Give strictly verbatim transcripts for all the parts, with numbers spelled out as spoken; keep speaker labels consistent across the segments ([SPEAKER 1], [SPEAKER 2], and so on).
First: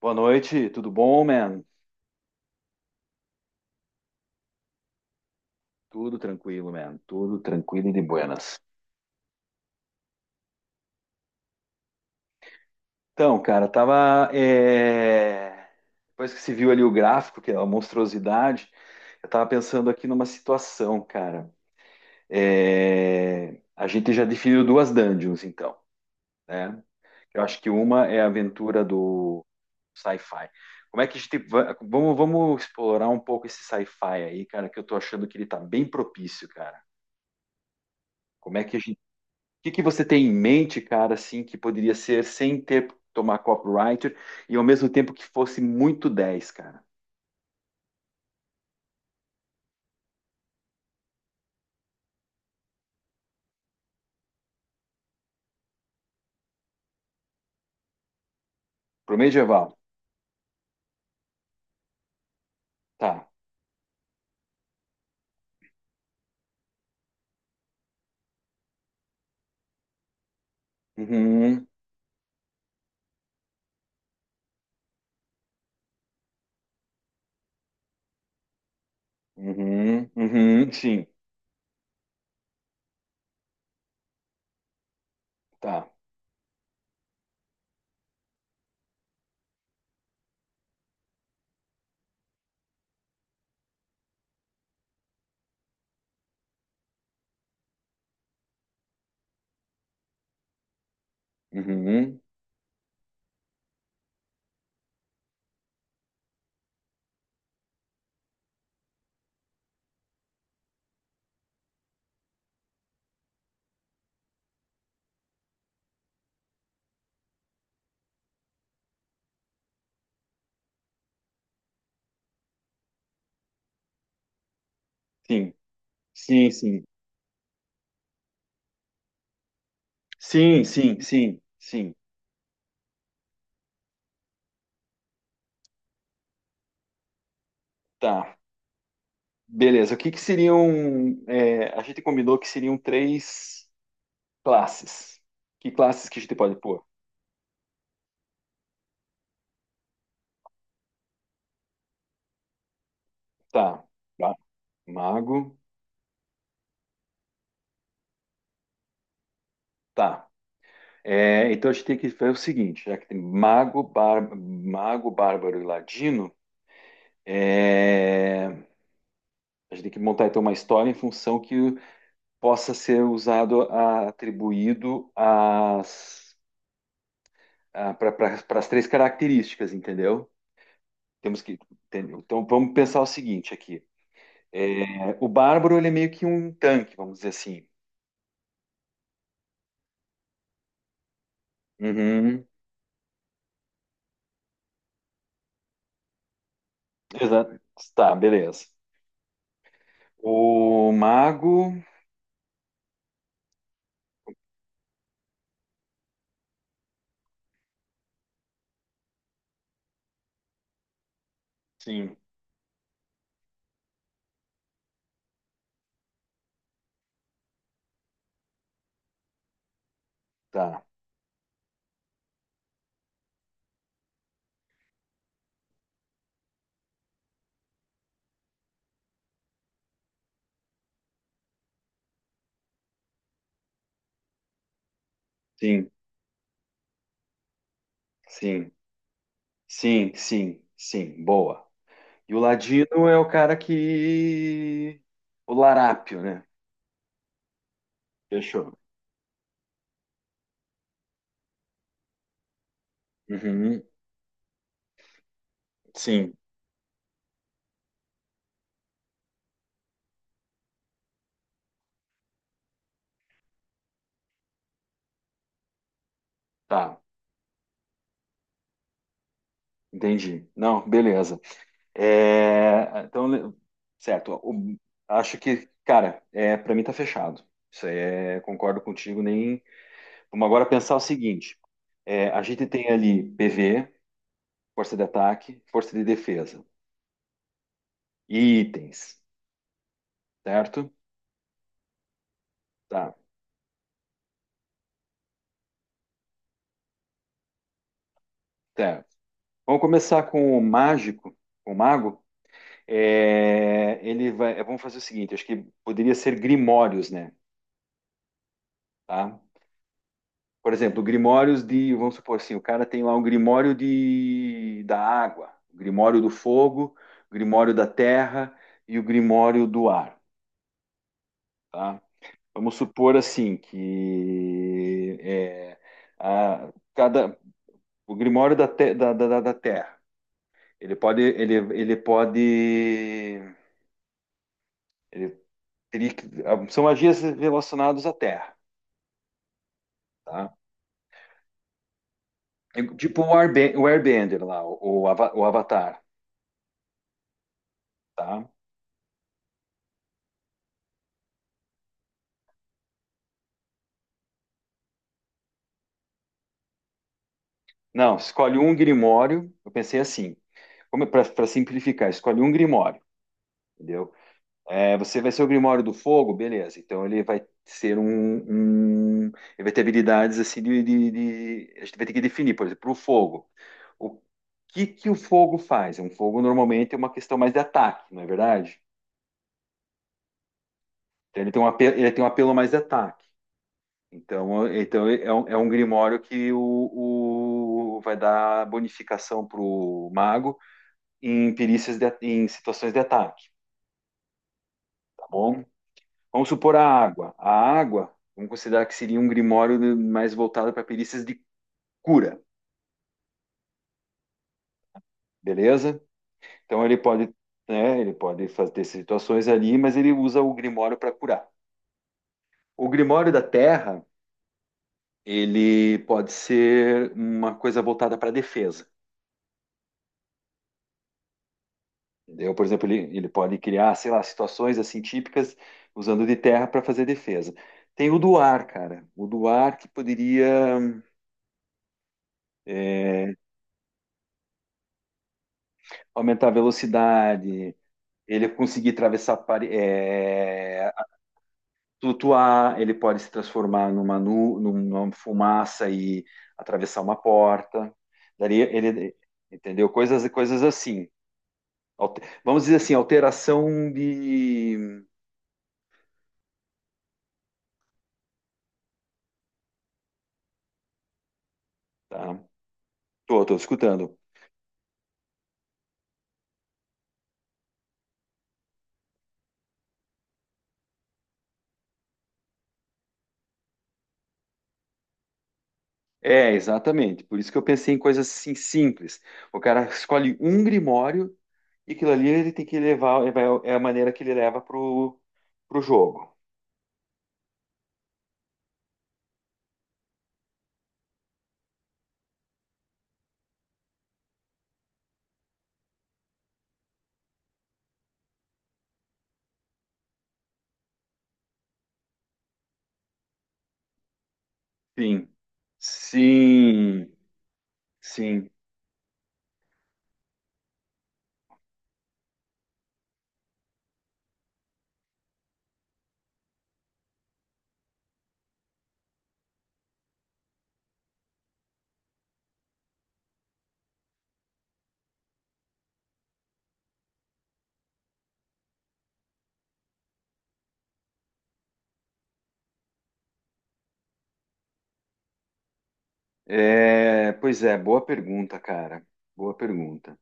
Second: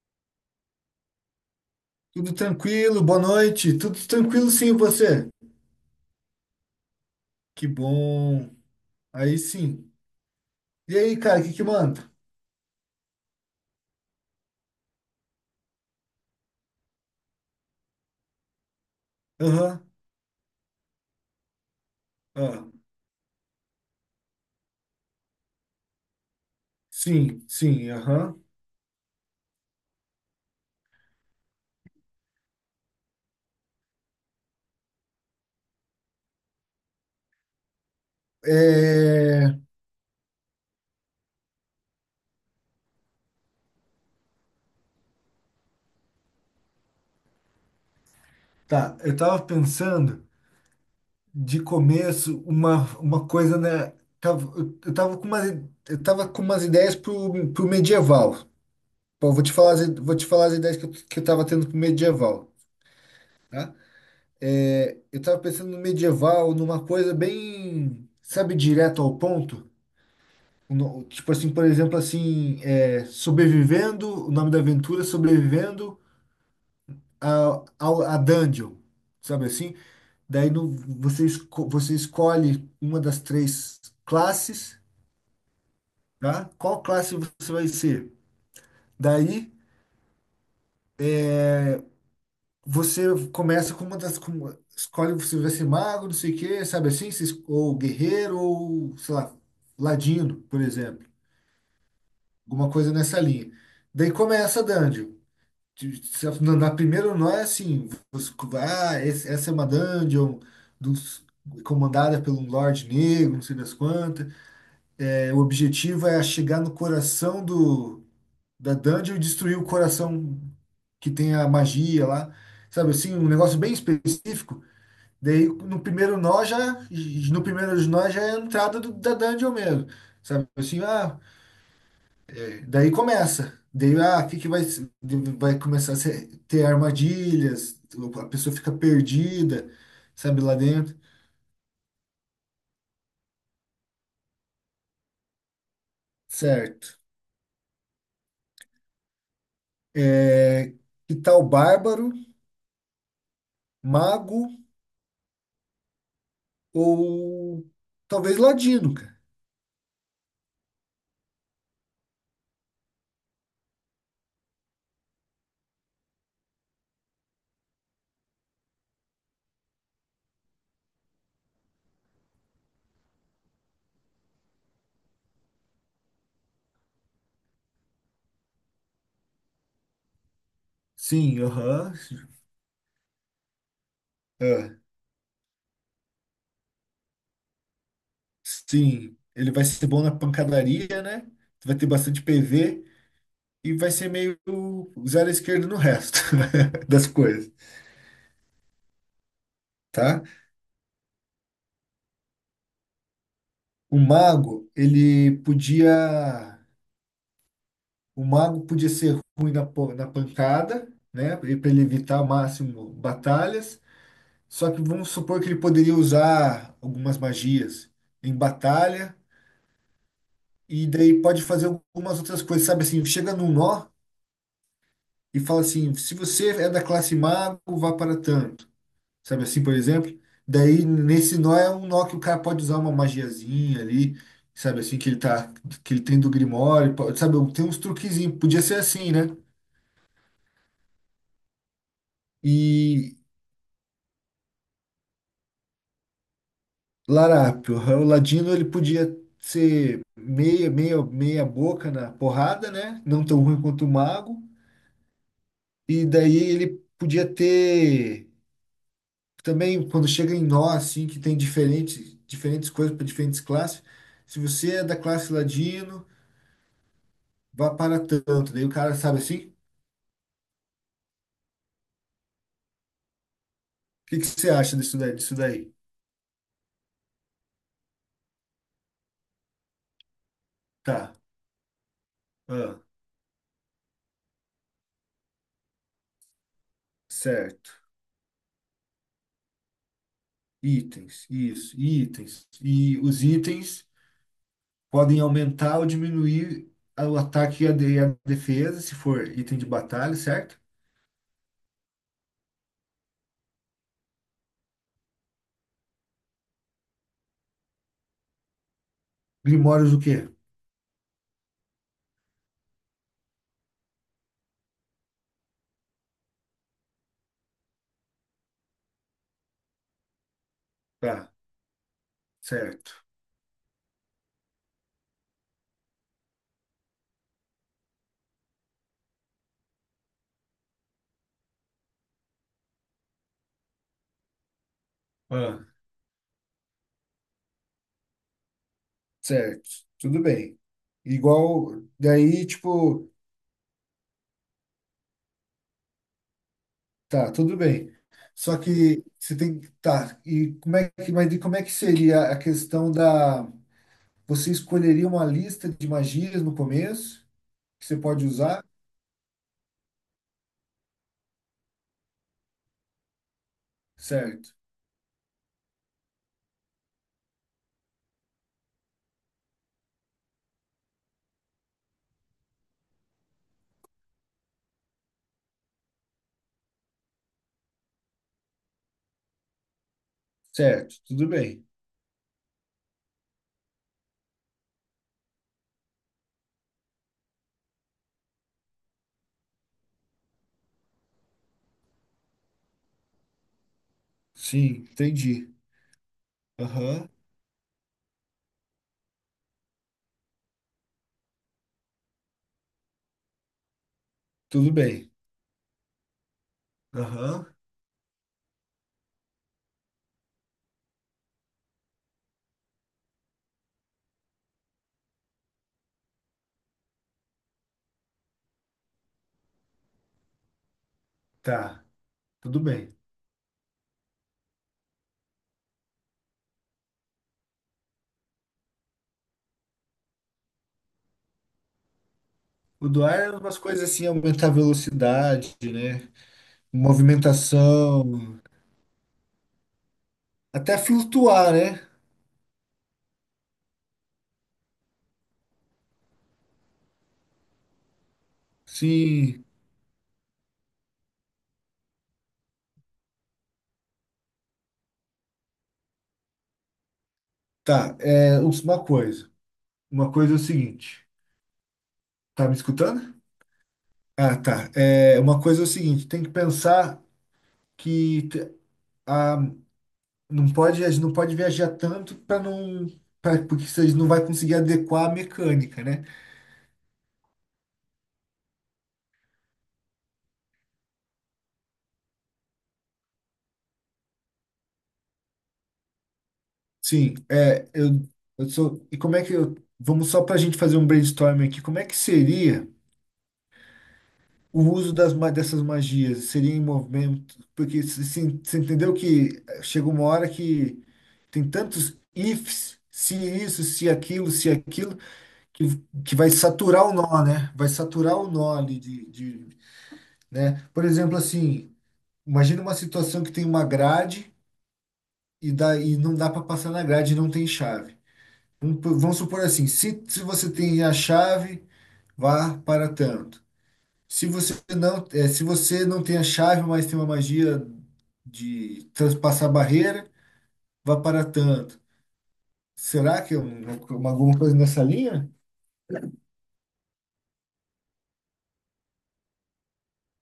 [SPEAKER 1] Boa noite, tudo bom, man?
[SPEAKER 2] Tudo tranquilo, boa noite. Tudo tranquilo, sim, e você?
[SPEAKER 1] Tudo tranquilo, man. Tudo
[SPEAKER 2] Que
[SPEAKER 1] tranquilo e de
[SPEAKER 2] bom.
[SPEAKER 1] buenas.
[SPEAKER 2] Aí sim. E aí, cara, o que que manda?
[SPEAKER 1] Então, cara, tava. é, depois que se viu ali o gráfico, que é uma monstruosidade, eu tava
[SPEAKER 2] Aham,
[SPEAKER 1] pensando aqui numa situação, cara.
[SPEAKER 2] ah,
[SPEAKER 1] É, A gente já definiu duas dungeons, então, né? Eu
[SPEAKER 2] sim,
[SPEAKER 1] acho que
[SPEAKER 2] sim,
[SPEAKER 1] uma é a
[SPEAKER 2] aham.
[SPEAKER 1] aventura do sci-fi. Como é que a gente. Va- Vamos, vamos explorar um pouco esse sci-fi aí, cara, que eu tô achando que ele tá bem propício, cara. Como é que a
[SPEAKER 2] É...
[SPEAKER 1] que que você tem em mente, cara, assim, que poderia ser sem ter tomar copyright e ao mesmo tempo que fosse muito dez, cara?
[SPEAKER 2] Tá, eu tava pensando de começo uma, uma coisa, né? Tava- eu eu tava com umas, eu tava com umas ideias pro, pro medieval.
[SPEAKER 1] Pro
[SPEAKER 2] Pô, vou te
[SPEAKER 1] medieval.
[SPEAKER 2] falar, as- vou te falar as ideias que eu, que eu tava tendo pro medieval,
[SPEAKER 1] Tá.
[SPEAKER 2] tá? É, eu tava pensando no medieval, numa coisa bem, sabe, direto ao ponto. O no- Tipo assim, por
[SPEAKER 1] Uhum,
[SPEAKER 2] exemplo, assim, é, sobrevivendo, o nome da aventura, é sobrevivendo a, ao- a, dungeon, sabe assim?
[SPEAKER 1] uhum,
[SPEAKER 2] Daí no,
[SPEAKER 1] uhum, sim.
[SPEAKER 2] você, esco- você escolhe uma das três classes,
[SPEAKER 1] Tá.
[SPEAKER 2] tá? Qual classe você vai ser? Daí Você começa com uma das. Com uma- escolhe se vai ser mago, não sei o quê, sabe assim? Se es- Ou guerreiro, ou, sei lá, ladino, por exemplo.
[SPEAKER 1] Uhum,
[SPEAKER 2] Alguma coisa nessa linha. Daí começa a dungeon. De- se- Na na primeira não é assim. Você- ah, esse- essa é uma dungeon dos- comandada pelo Lorde Negro, não sei das quantas. É, o objetivo é chegar no coração do, da dungeon e destruir o coração que tem a magia lá. Sabe assim? Um negócio bem específico. Daí
[SPEAKER 1] sim.
[SPEAKER 2] no primeiro nó
[SPEAKER 1] Sim,
[SPEAKER 2] já,
[SPEAKER 1] sim.
[SPEAKER 2] no primeiro nó já é a entrada do, da dungeon mesmo. Sabe
[SPEAKER 1] Sim,
[SPEAKER 2] assim,
[SPEAKER 1] sim,
[SPEAKER 2] ah,
[SPEAKER 1] sim, sim.
[SPEAKER 2] daí começa. Daí, ah, o que que vai, se- vai começar a ser- ter armadilhas, a
[SPEAKER 1] Tá.
[SPEAKER 2] pessoa fica perdida,
[SPEAKER 1] Beleza. O que que
[SPEAKER 2] sabe, lá
[SPEAKER 1] seriam,
[SPEAKER 2] dentro.
[SPEAKER 1] é, a gente combinou que seriam três classes. Que classes que a gente pode pôr?
[SPEAKER 2] Certo. É, que tal bárbaro,
[SPEAKER 1] Tá. Tá.
[SPEAKER 2] mago
[SPEAKER 1] Mago.
[SPEAKER 2] ou talvez ladino, cara?
[SPEAKER 1] Tá. É, então a gente tem que fazer o seguinte, já que tem mago, bar- mago, bárbaro e ladino, é, a gente tem que montar então uma história em função que possa ser usado, a- atribuído às, para as três características, entendeu?
[SPEAKER 2] Sim,
[SPEAKER 1] Temos que,
[SPEAKER 2] aham.
[SPEAKER 1] entendeu? Então vamos pensar o seguinte aqui.
[SPEAKER 2] Ah,
[SPEAKER 1] É, o bárbaro ele é meio que um tanque, vamos dizer assim.
[SPEAKER 2] sim, ele vai ser bom na pancadaria, né? Vai ter bastante
[SPEAKER 1] Uhum,
[SPEAKER 2] P V. E vai ser meio zero à esquerda no resto das coisas,
[SPEAKER 1] exato. Tá, beleza.
[SPEAKER 2] tá?
[SPEAKER 1] O mago,
[SPEAKER 2] O mago, ele podia, o mago podia ser ruim na, po- na pancada, né? Para ele
[SPEAKER 1] sim,
[SPEAKER 2] evitar ao máximo batalhas. Só que vamos supor que ele poderia usar algumas magias em batalha
[SPEAKER 1] tá,
[SPEAKER 2] e daí pode fazer algumas outras coisas, sabe assim, chega num nó e fala assim, se você é da classe mago, vá para tanto. Sabe assim, por exemplo. Daí nesse nó é um nó que o cara pode usar uma magiazinha ali, sabe assim, que ele tá,
[SPEAKER 1] sim,
[SPEAKER 2] que ele tem do Grimório, po- sabe, tem uns truquezinhos, podia
[SPEAKER 1] sim.
[SPEAKER 2] ser assim, né?
[SPEAKER 1] Sim, sim, sim, boa. E o Ladino
[SPEAKER 2] E
[SPEAKER 1] é o cara que. O larápio, né?
[SPEAKER 2] Larápio, o Ladino ele
[SPEAKER 1] Fechou.
[SPEAKER 2] podia ser meia, meia, meia boca na porrada, né? Não tão ruim
[SPEAKER 1] Uhum,
[SPEAKER 2] quanto o Mago, e
[SPEAKER 1] sim,
[SPEAKER 2] daí ele podia ter também quando chega em nó assim que tem diferentes diferentes coisas para diferentes classes. Se você é da classe Ladino,
[SPEAKER 1] tá,
[SPEAKER 2] vá para tanto. Daí o cara sabe assim?
[SPEAKER 1] entendi. Não, beleza. É, então, le-
[SPEAKER 2] O que que
[SPEAKER 1] certo,
[SPEAKER 2] você
[SPEAKER 1] o-
[SPEAKER 2] acha disso daí? Disso
[SPEAKER 1] acho que,
[SPEAKER 2] daí?
[SPEAKER 1] cara, é, para mim tá fechado. Isso aí é, concordo contigo, nem. Vamos agora pensar o
[SPEAKER 2] Tá.
[SPEAKER 1] seguinte: é, a gente
[SPEAKER 2] Ah,
[SPEAKER 1] tem ali P V, força de ataque, força de defesa,
[SPEAKER 2] certo.
[SPEAKER 1] e itens, certo?
[SPEAKER 2] Itens, isso, itens. E
[SPEAKER 1] Tá,
[SPEAKER 2] os itens podem aumentar ou diminuir a- o ataque e a, de- e a defesa, se
[SPEAKER 1] certo.
[SPEAKER 2] for item de
[SPEAKER 1] Vamos
[SPEAKER 2] batalha,
[SPEAKER 1] começar com
[SPEAKER 2] certo?
[SPEAKER 1] o mágico, com o mago. É, ele vai, é, vamos fazer o seguinte, acho que poderia ser grimórios, né? Tá?
[SPEAKER 2] Grimórios o quê?
[SPEAKER 1] Por exemplo, grimórios de, vamos supor assim, o cara tem lá um grimório de, da água, o grimório do fogo, o grimório da terra e o grimório do ar,
[SPEAKER 2] Tá,
[SPEAKER 1] tá? Vamos
[SPEAKER 2] certo.
[SPEAKER 1] supor assim que é, a- cada, o grimório da, te- da, da, da da terra, ele pode, ele, ele pode ele
[SPEAKER 2] Ah,
[SPEAKER 1] teria que, ah, são magias relacionadas à Terra,
[SPEAKER 2] certo. Tudo
[SPEAKER 1] tá?
[SPEAKER 2] bem. Igual, daí,
[SPEAKER 1] É
[SPEAKER 2] tipo,
[SPEAKER 1] tipo o, Airbe- o Airbender lá, o, o Ava- o Avatar,
[SPEAKER 2] tá, tudo bem.
[SPEAKER 1] tá?
[SPEAKER 2] Só que você tem que. Tá, e como é que, mas e como é que seria a questão da. Você escolheria uma lista de magias no começo que você
[SPEAKER 1] Não,
[SPEAKER 2] pode
[SPEAKER 1] escolhe
[SPEAKER 2] usar?
[SPEAKER 1] um grimório. Eu pensei assim, para simplificar, escolhe um grimório, entendeu?
[SPEAKER 2] Certo.
[SPEAKER 1] É, você vai ser o grimório do fogo, beleza. Então ele vai ser um, um- ele vai ter habilidades assim de, de- de- a gente vai ter que definir, por exemplo, o fogo. O que que o fogo faz? Um fogo normalmente é uma questão mais de ataque, não é verdade?
[SPEAKER 2] Certo, tudo
[SPEAKER 1] Então ele tem um
[SPEAKER 2] bem.
[SPEAKER 1] apelo, ele tem um apelo mais de ataque. Então, então é um, é um grimório que o, o- vai dar bonificação para o mago em perícias de, em situações de ataque,
[SPEAKER 2] Sim,
[SPEAKER 1] tá
[SPEAKER 2] entendi.
[SPEAKER 1] bom? Vamos supor a
[SPEAKER 2] Aham,
[SPEAKER 1] água. A água, vamos considerar que seria um grimório de- mais voltado para perícias de cura,
[SPEAKER 2] tudo bem.
[SPEAKER 1] beleza? Então ele pode,
[SPEAKER 2] Aham,
[SPEAKER 1] né, ele pode fazer situações ali, mas ele usa o grimório para curar. O grimório da terra, ele pode ser uma coisa voltada para defesa.
[SPEAKER 2] tá,
[SPEAKER 1] Entendeu?
[SPEAKER 2] tudo
[SPEAKER 1] Por exemplo,
[SPEAKER 2] bem.
[SPEAKER 1] ele, ele pode criar, sei lá, situações assim típicas usando de terra para fazer defesa. Tem o do ar, cara. O do ar que poderia
[SPEAKER 2] O do ar é
[SPEAKER 1] é,
[SPEAKER 2] umas coisas assim, aumentar a velocidade, né?
[SPEAKER 1] aumentar a velocidade,
[SPEAKER 2] Movimentação,
[SPEAKER 1] ele conseguir atravessar, pare-
[SPEAKER 2] até
[SPEAKER 1] é,
[SPEAKER 2] flutuar, né?
[SPEAKER 1] flutuar, ele pode se transformar numa, nu, numa fumaça e atravessar uma porta. Daria, ele,
[SPEAKER 2] Sim,
[SPEAKER 1] entendeu? Coisas, coisas assim. Alte- vamos dizer assim, alteração de...
[SPEAKER 2] tá. É uma coisa. Uma coisa é o seguinte.
[SPEAKER 1] Tá,
[SPEAKER 2] Tá me escutando?
[SPEAKER 1] tô, tô escutando.
[SPEAKER 2] Ah, tá. É, uma coisa é o seguinte, tem que pensar que te- a, Não pode, a gente não pode viajar tanto para não, pra, porque vocês não vai conseguir adequar a mecânica, né?
[SPEAKER 1] É, exatamente. Por isso que eu pensei em coisas assim simples. O cara escolhe um grimório e aquilo ali ele tem que levar, é vai- é a maneira que ele leva pro, pro jogo.
[SPEAKER 2] Sim, é, eu, eu sou. E como é que eu, vamos só para a gente fazer um brainstorming aqui? Como é que seria o uso das, ma- dessas magias? Seria em movimento? Porque assim, você entendeu que chega uma hora que tem tantos ifs, se isso, se aquilo, se aquilo,
[SPEAKER 1] Sim.
[SPEAKER 2] que, que vai saturar o
[SPEAKER 1] Sim,
[SPEAKER 2] nó, né? Vai saturar o
[SPEAKER 1] sim.
[SPEAKER 2] nó ali de, de, né? Por exemplo, assim. Imagina uma situação que tem uma grade e, dá, e não dá para passar na grade e não tem chave. Vamos, po- vamos supor assim, se, se você tem a chave, vá para tanto. Se você não, é, se você não tem a chave, mas tem uma magia de transpassar a barreira, vá para tanto. Será que é um- uma- alguma coisa nessa linha?
[SPEAKER 1] É, pois é, boa pergunta, cara. Boa pergunta.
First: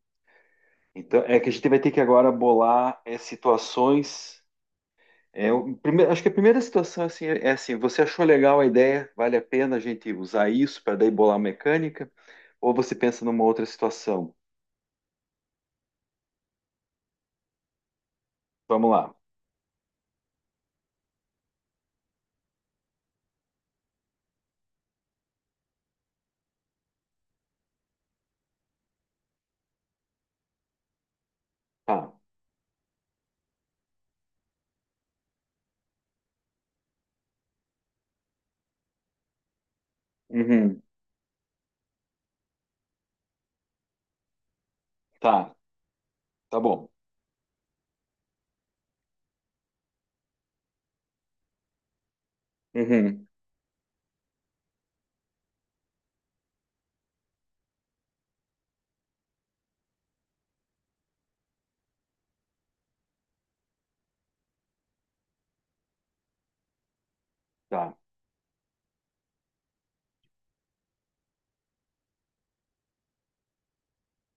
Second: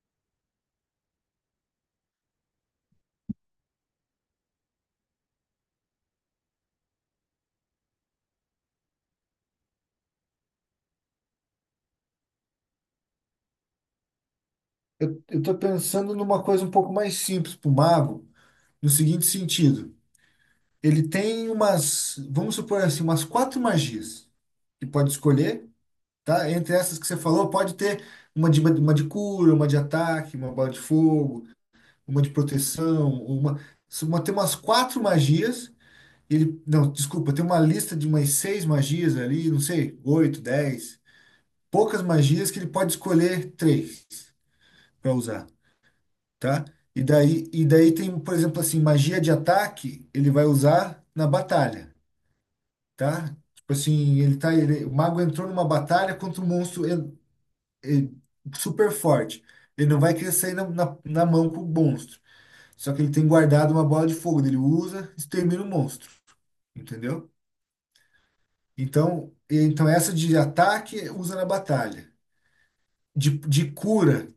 [SPEAKER 1] Então, é que a gente vai ter que agora bolar é, situações. É, o prime- acho que a primeira situação assim, é é assim, você achou legal a ideia, vale a pena a gente usar isso para daí bolar a mecânica, ou você pensa numa outra situação?
[SPEAKER 2] Eu estou pensando numa coisa um pouco mais simples para o mago, no
[SPEAKER 1] Vamos lá.
[SPEAKER 2] seguinte sentido. Ele tem umas, vamos supor assim, umas quatro magias que pode escolher tá? Entre essas que você falou, pode ter uma de, uma de cura, uma de ataque, uma bola de fogo,
[SPEAKER 1] Tá.
[SPEAKER 2] uma de proteção, uma, se uma tem umas quatro magias. Ele, não, desculpa, tem uma lista de umas seis magias ali, não sei, oito,
[SPEAKER 1] Uhum.
[SPEAKER 2] dez, poucas magias que ele pode escolher três para usar,
[SPEAKER 1] Tá. Tá
[SPEAKER 2] tá?
[SPEAKER 1] bom.
[SPEAKER 2] E daí, e daí tem, por exemplo, assim, magia de ataque, ele vai usar na batalha,
[SPEAKER 1] Uhum.
[SPEAKER 2] tá? Tipo assim, ele tá, ele, o mago entrou numa batalha contra o monstro ele- super forte. Ele não vai querer sair na, na, na mão com o monstro. Só que ele tem guardado uma bola de fogo. Ele usa, extermina o monstro. Entendeu?
[SPEAKER 1] Tá.
[SPEAKER 2] Então, então essa de ataque usa na batalha. De, de cura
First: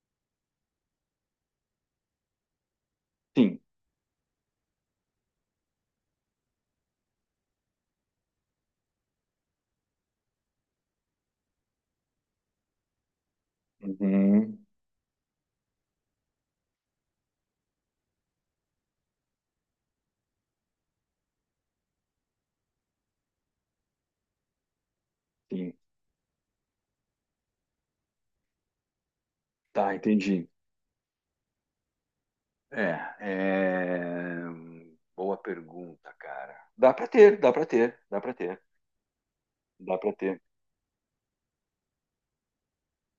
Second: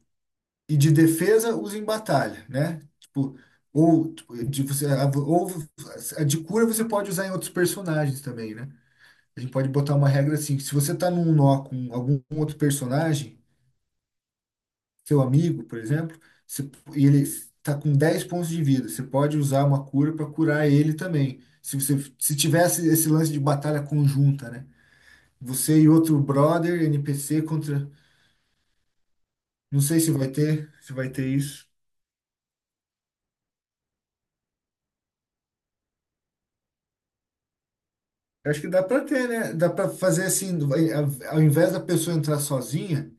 [SPEAKER 2] e de defesa usa em batalha, né? Tipo,
[SPEAKER 1] Sim.
[SPEAKER 2] ou tipo, de, você, ou a de cura você pode usar em outros personagens também, né? A gente pode botar uma regra assim, que se você tá num nó com algum outro personagem,
[SPEAKER 1] Uhum.
[SPEAKER 2] seu amigo, por exemplo, você- e ele está com dez pontos de vida, você pode usar uma cura para curar ele também. Se você se tivesse esse lance de batalha conjunta, né?
[SPEAKER 1] Sim.
[SPEAKER 2] Você e outro brother N P C contra, não
[SPEAKER 1] Tá,
[SPEAKER 2] sei se vai
[SPEAKER 1] entendi.
[SPEAKER 2] ter, se vai ter isso.
[SPEAKER 1] É, é, boa pergunta, cara. Dá para ter, dá para ter, dá para
[SPEAKER 2] Eu
[SPEAKER 1] ter,
[SPEAKER 2] acho que dá para ter, né? Dá para
[SPEAKER 1] dá para
[SPEAKER 2] fazer
[SPEAKER 1] ter.
[SPEAKER 2] assim, do- ao ao invés da pessoa entrar sozinha,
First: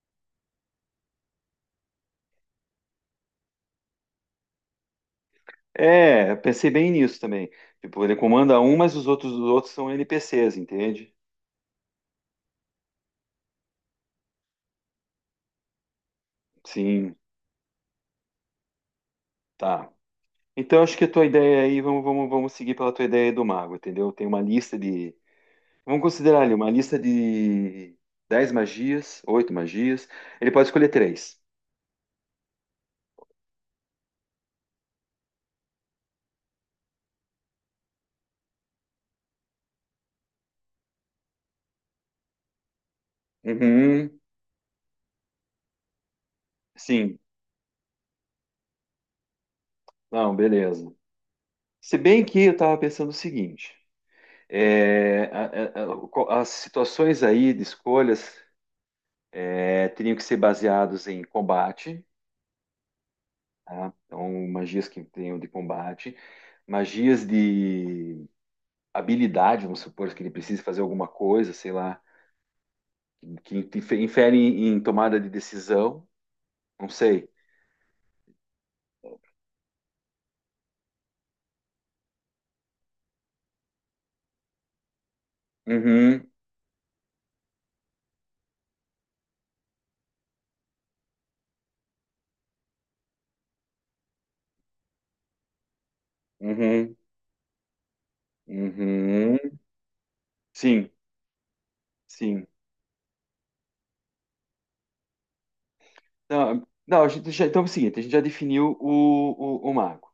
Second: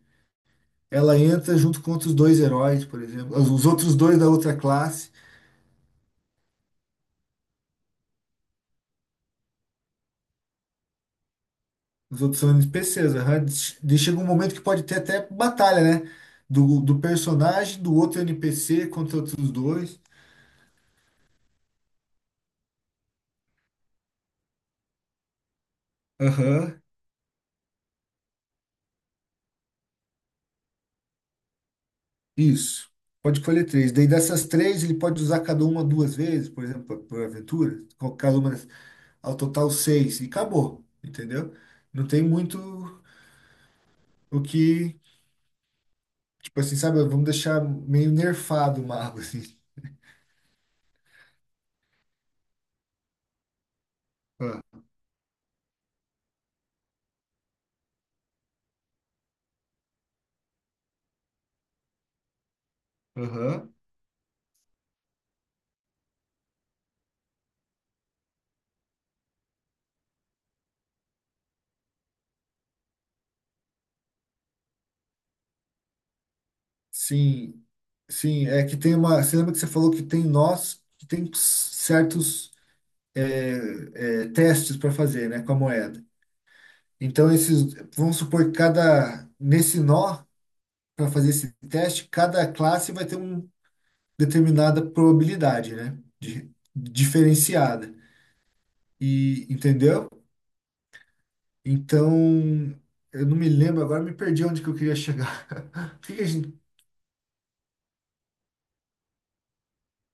[SPEAKER 2] ela entra junto contra os dois heróis, por exemplo, os os outros dois da outra classe.
[SPEAKER 1] É, eu pensei bem nisso também. Tipo, ele comanda um, mas os outros, os outros são N P Cs, entende?
[SPEAKER 2] Os outros são N P Cs, aham. De- Chega um momento que pode ter até batalha, né? Do, do
[SPEAKER 1] Sim,
[SPEAKER 2] personagem, do outro N P C contra outros
[SPEAKER 1] tá.
[SPEAKER 2] dois.
[SPEAKER 1] Então, acho que a tua ideia aí, vamos, vamos, vamos seguir pela tua ideia do mago, entendeu? Tem uma lista de. Vamos considerar ali, uma
[SPEAKER 2] Aham,
[SPEAKER 1] lista de dez magias, oito magias. Ele pode escolher três.
[SPEAKER 2] isso. Pode escolher três. Daí dessas três, ele pode usar cada uma duas vezes, por exemplo, por por aventura. Co- Cada uma, das- ao total seis. E acabou, entendeu? Não tem muito
[SPEAKER 1] Uhum.
[SPEAKER 2] o que, tipo assim, sabe?
[SPEAKER 1] Sim.
[SPEAKER 2] Vamos deixar meio nerfado o mago, assim.
[SPEAKER 1] Não, beleza. Se bem que eu estava pensando o seguinte:
[SPEAKER 2] Ah,
[SPEAKER 1] é, a- a- a- o co- as situações aí de escolhas é, teriam que ser baseadas em combate,
[SPEAKER 2] aham.
[SPEAKER 1] tá? Então, magias que tenham de combate, magias de habilidade, vamos supor que ele precise fazer alguma coisa, sei lá, que infere em tomada de decisão, não sei.
[SPEAKER 2] Sim, sim, é que tem uma. Você lembra que você falou que tem nós que tem certos é, é, testes para fazer, né, com a moeda.
[SPEAKER 1] Uhum,
[SPEAKER 2] Então esses, vamos supor que cada nesse nó para fazer esse teste, cada classe vai ter uma determinada probabilidade, né, de-
[SPEAKER 1] uhum,
[SPEAKER 2] diferenciada. E
[SPEAKER 1] uhum.
[SPEAKER 2] entendeu?
[SPEAKER 1] Sim, sim.
[SPEAKER 2] Então eu não me lembro agora, me perdi onde que eu queria chegar. O que que a gente?
[SPEAKER 1] Não, não, a gente já, então é o seguinte, a gente já definiu o, o, o mago.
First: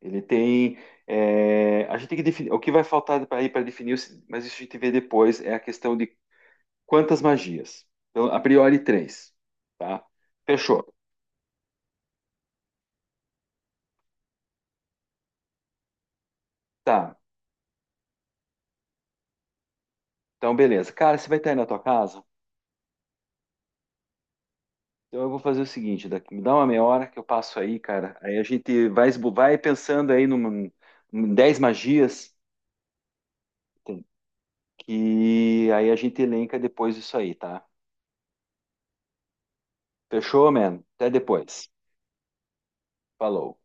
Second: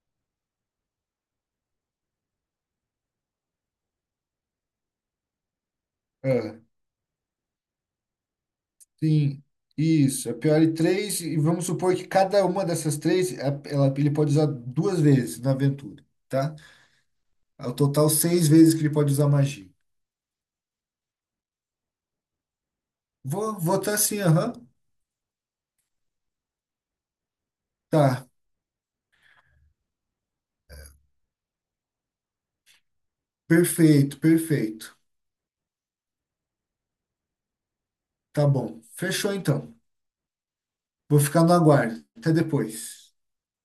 [SPEAKER 1] Ele tem. É, a gente tem que definir. O que vai faltar para para definir, o- mas isso a gente vê depois, é a questão de
[SPEAKER 2] Ah,
[SPEAKER 1] quantas magias. Então, a priori, três.
[SPEAKER 2] sim,
[SPEAKER 1] Tá?
[SPEAKER 2] isso. É pior de
[SPEAKER 1] Fechou.
[SPEAKER 2] três, e vamos supor que cada uma dessas três, a- ela, ele pode usar duas vezes na aventura, tá?
[SPEAKER 1] Tá.
[SPEAKER 2] Ao total, seis vezes que ele pode usar magia.
[SPEAKER 1] Então, beleza. Cara, você vai estar aí na tua casa?
[SPEAKER 2] Vou, vou tá assim, aham.
[SPEAKER 1] Então eu vou fazer o seguinte, daqui, me dá uma meia hora que eu passo aí, cara.
[SPEAKER 2] Tá,
[SPEAKER 1] Aí a gente vai, esbo- vai pensando aí numa, em dez magias tem-
[SPEAKER 2] perfeito, perfeito.
[SPEAKER 1] que aí a gente elenca depois isso aí, tá?
[SPEAKER 2] Tá bom. Fechou então.
[SPEAKER 1] Fechou, man? Até
[SPEAKER 2] Vou ficar no
[SPEAKER 1] depois.
[SPEAKER 2] aguardo. Até depois.
[SPEAKER 1] Falou.